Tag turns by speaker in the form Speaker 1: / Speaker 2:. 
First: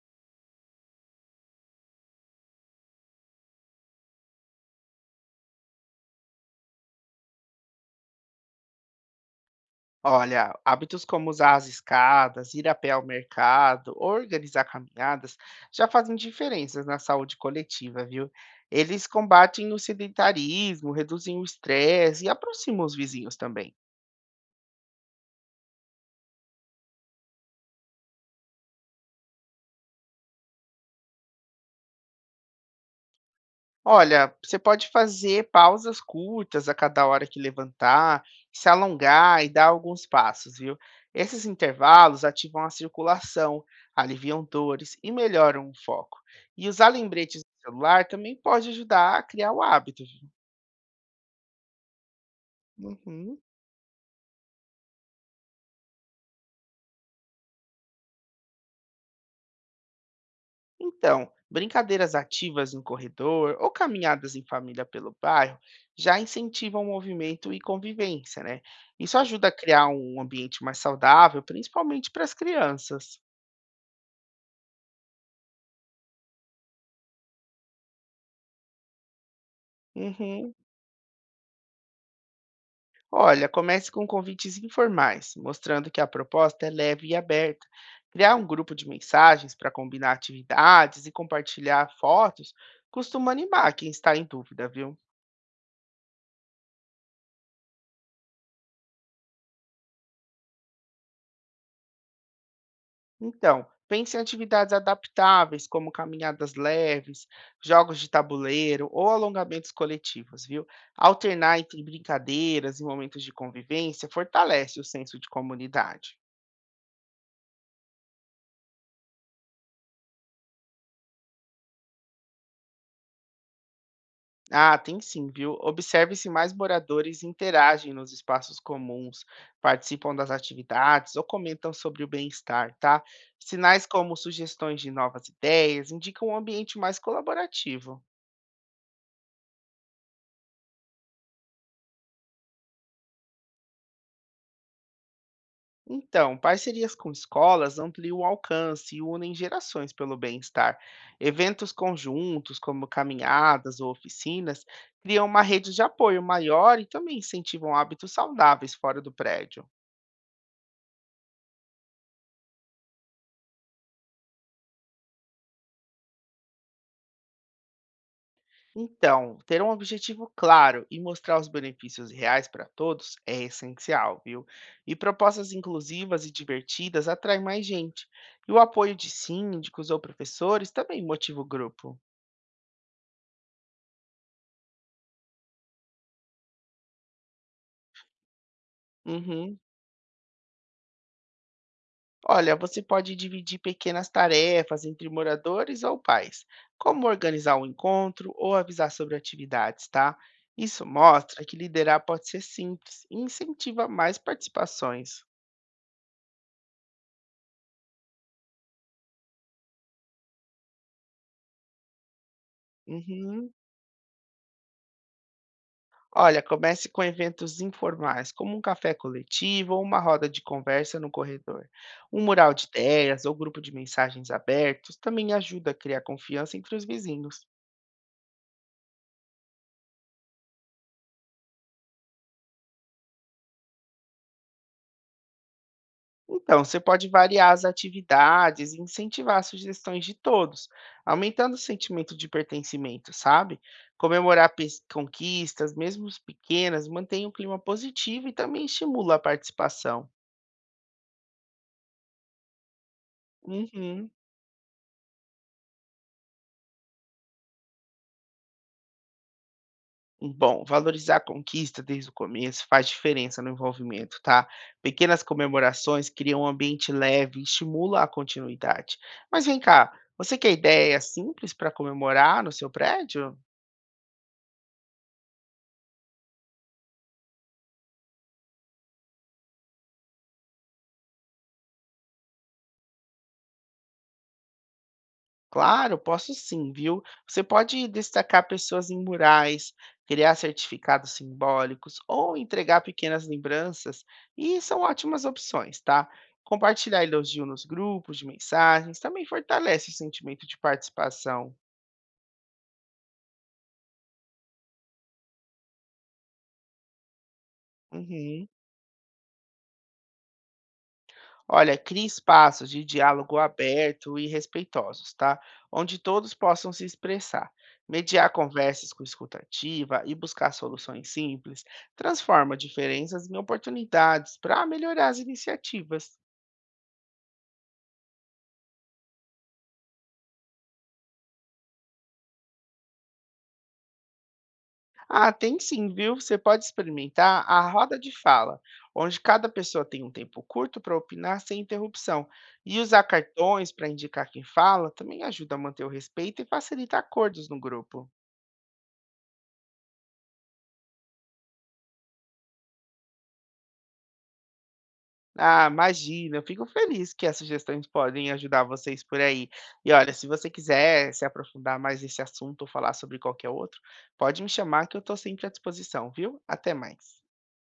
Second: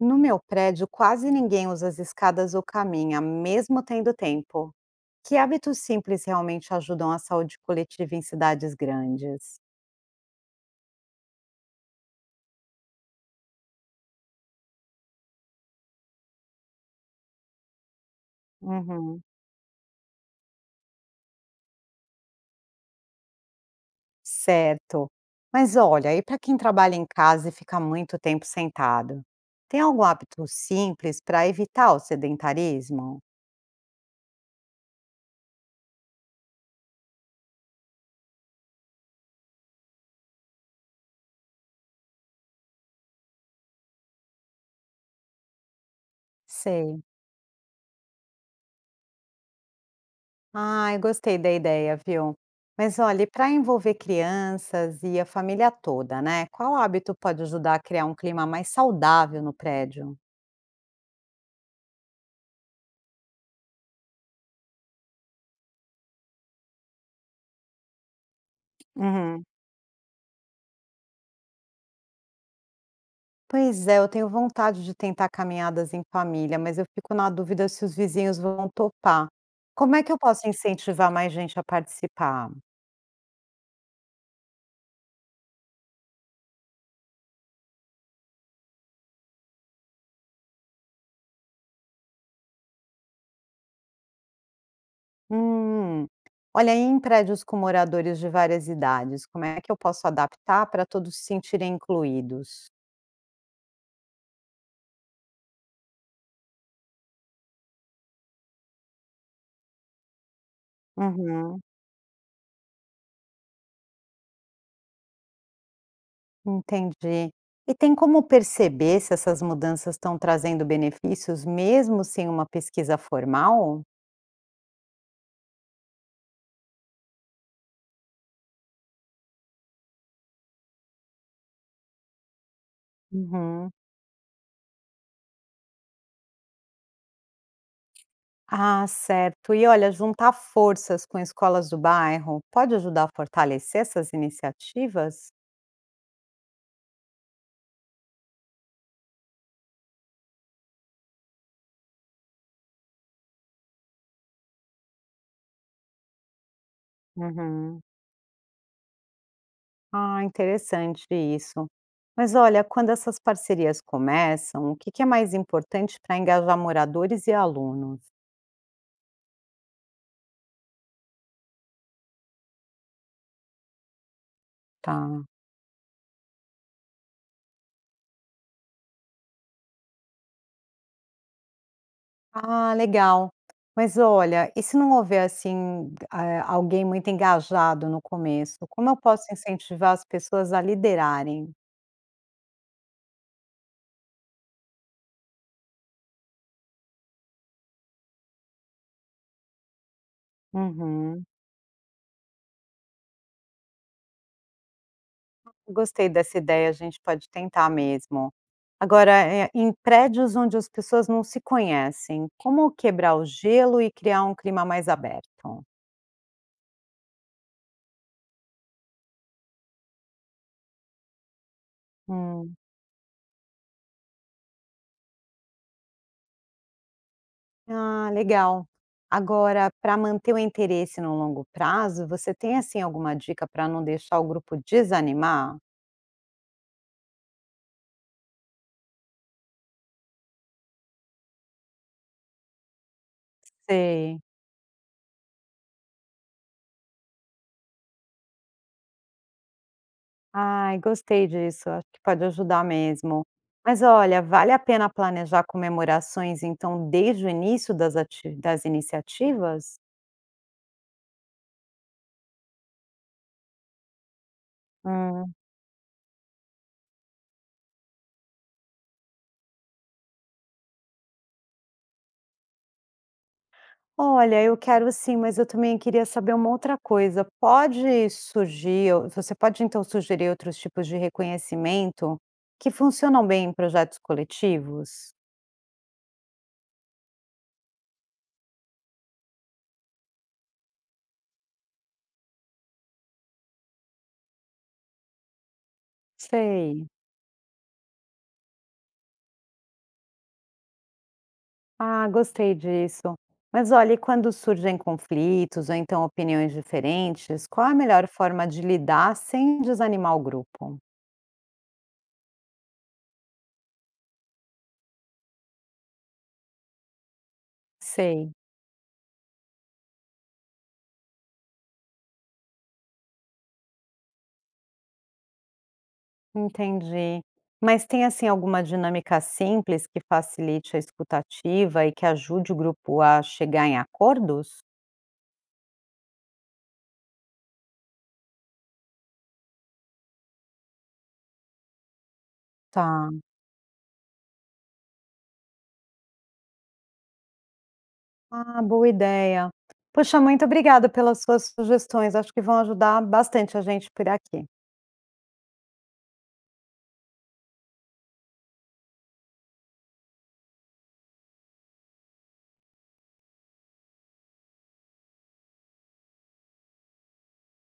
Speaker 1: No meu prédio, quase ninguém usa as escadas ou caminha, mesmo tendo tempo. Que hábitos simples realmente ajudam a saúde coletiva em cidades grandes?
Speaker 2: Olha, hábitos como usar as escadas, ir a pé ao mercado, organizar caminhadas, já fazem diferenças na saúde coletiva, viu? Eles
Speaker 1: Uhum,
Speaker 2: combatem o sedentarismo, reduzem o estresse e aproximam os vizinhos também.
Speaker 1: certo. Mas olha, e para quem trabalha em casa e fica muito tempo sentado? Tem algum hábito simples para evitar o sedentarismo?
Speaker 2: Olha, você pode fazer pausas curtas a cada hora que levantar, se alongar e dar alguns passos, viu? Esses intervalos ativam a circulação, aliviam dores e melhoram o foco. E usar
Speaker 1: Sei.
Speaker 2: lembretes no celular também pode ajudar a criar o hábito, viu?
Speaker 1: Ai, gostei da ideia, viu? Mas olha,
Speaker 2: Uhum.
Speaker 1: para envolver crianças e a família toda, né? Qual hábito pode ajudar a criar um clima mais saudável no prédio?
Speaker 2: Então, brincadeiras ativas no corredor ou caminhadas em família pelo bairro já incentivam o movimento e convivência, né? Isso
Speaker 1: Uhum.
Speaker 2: ajuda a criar um ambiente mais saudável, principalmente para as crianças.
Speaker 1: Pois é, eu tenho vontade de tentar caminhadas em família, mas eu fico na dúvida se os vizinhos vão topar. Como é que eu posso
Speaker 2: Uhum.
Speaker 1: incentivar mais gente a participar?
Speaker 2: Olha, comece com convites informais, mostrando que a proposta é leve e aberta. Criar um grupo de mensagens para combinar atividades e compartilhar fotos costuma animar quem está em dúvida, viu?
Speaker 1: Hum, olha, e em prédios com moradores de várias idades, como é que eu posso adaptar para todos se sentirem incluídos?
Speaker 2: Então, pense em atividades adaptáveis, como caminhadas leves, jogos de tabuleiro ou alongamentos coletivos, viu? Alternar
Speaker 1: Uhum.
Speaker 2: entre brincadeiras e momentos de convivência fortalece o senso de comunidade.
Speaker 1: Entendi. E tem como perceber se essas mudanças estão trazendo benefícios mesmo sem uma pesquisa formal?
Speaker 2: Ah, tem sim, viu? Observe se mais moradores interagem nos espaços comuns, participam das atividades ou comentam sobre o bem-estar, tá?
Speaker 1: Uhum.
Speaker 2: Sinais como sugestões de novas ideias indicam um ambiente mais colaborativo.
Speaker 1: Ah, certo. E olha, juntar forças com escolas do bairro pode ajudar a fortalecer essas iniciativas?
Speaker 2: Então, parcerias com escolas ampliam o alcance e unem gerações pelo bem-estar. Eventos conjuntos, como caminhadas ou oficinas, criam uma rede de apoio maior e também incentivam
Speaker 1: Uhum.
Speaker 2: hábitos saudáveis fora do prédio.
Speaker 1: Ah, interessante isso. Mas olha, quando essas parcerias começam, o que que é mais importante para engajar moradores e alunos?
Speaker 2: Então, ter um objetivo claro e mostrar os benefícios reais para todos é essencial, viu? E
Speaker 1: Tá.
Speaker 2: propostas inclusivas e divertidas atraem mais gente. E o apoio de síndicos ou professores também motiva o grupo.
Speaker 1: Ah, legal. Mas olha, e se não houver assim, alguém muito engajado no começo, como eu posso
Speaker 2: Uhum.
Speaker 1: incentivar as pessoas a liderarem?
Speaker 2: Olha, você pode dividir pequenas tarefas entre moradores ou pais, como organizar um encontro ou avisar sobre atividades, tá? Isso
Speaker 1: Uhum.
Speaker 2: mostra que liderar pode ser simples e incentiva mais participações.
Speaker 1: Gostei dessa ideia, a gente pode tentar mesmo. Agora, em prédios onde as pessoas não se conhecem, como quebrar o
Speaker 2: Uhum.
Speaker 1: gelo e criar um clima mais aberto?
Speaker 2: Olha, comece com eventos informais, como um café coletivo ou uma roda de conversa no corredor. Um mural
Speaker 1: Hum.
Speaker 2: de ideias ou grupo de mensagens abertos também ajuda a criar confiança entre os vizinhos.
Speaker 1: Ah, legal. Agora, para manter o interesse no longo prazo, você tem assim alguma dica para não deixar o grupo desanimar?
Speaker 2: Então, você pode variar as atividades e incentivar sugestões de todos, aumentando o sentimento de pertencimento, sabe?
Speaker 1: Sei.
Speaker 2: Comemorar conquistas, mesmo as pequenas, mantém o clima positivo e também estimula a participação.
Speaker 1: Ai, gostei disso, acho que pode ajudar mesmo. Mas
Speaker 2: Uhum.
Speaker 1: olha, vale a pena planejar comemorações, então, desde o início das iniciativas?
Speaker 2: Bom, valorizar a conquista desde o começo faz diferença no envolvimento, tá? Pequenas
Speaker 1: Hum.
Speaker 2: comemorações criam um ambiente leve e estimula a continuidade. Mas vem cá, você quer ideia simples para comemorar no seu prédio?
Speaker 1: Olha, eu quero sim, mas eu também queria saber uma outra coisa. Pode surgir ou você pode, então, sugerir outros tipos de reconhecimento que funcionam bem em projetos coletivos?
Speaker 2: Claro, posso sim, viu? Você pode destacar pessoas em murais, criar certificados simbólicos ou entregar pequenas lembranças, e são ótimas opções, tá?
Speaker 1: Sei.
Speaker 2: Compartilhar elogio nos grupos de mensagens também fortalece o sentimento de participação.
Speaker 1: Ah, gostei disso. Mas olha, e quando surgem conflitos ou então opiniões diferentes, qual é a melhor forma
Speaker 2: Uhum.
Speaker 1: de lidar sem desanimar o grupo?
Speaker 2: Olha, crie espaços de diálogo aberto e respeitosos, tá? Onde todos possam se expressar. Mediar
Speaker 1: Sei.
Speaker 2: conversas com escutativa e buscar soluções simples transforma diferenças em oportunidades para melhorar as iniciativas.
Speaker 1: Entendi. Mas tem assim alguma dinâmica simples que facilite a escutativa e que ajude o grupo a chegar em acordos?
Speaker 2: Ah, tem sim, viu? Você pode experimentar a roda de fala, onde cada pessoa tem um tempo curto para opinar sem interrupção. E usar
Speaker 1: Tá.
Speaker 2: cartões para indicar quem fala também ajuda a manter o respeito e facilita acordos no grupo.
Speaker 1: Ah, boa ideia. Poxa, muito obrigada pelas suas sugestões. Acho que vão ajudar bastante a gente por aqui.
Speaker 2: Ah, imagina, eu fico feliz que as sugestões podem ajudar vocês por aí. E olha, se você quiser se aprofundar mais nesse assunto ou falar sobre qualquer outro, pode me chamar que eu estou sempre à disposição, viu? Até mais.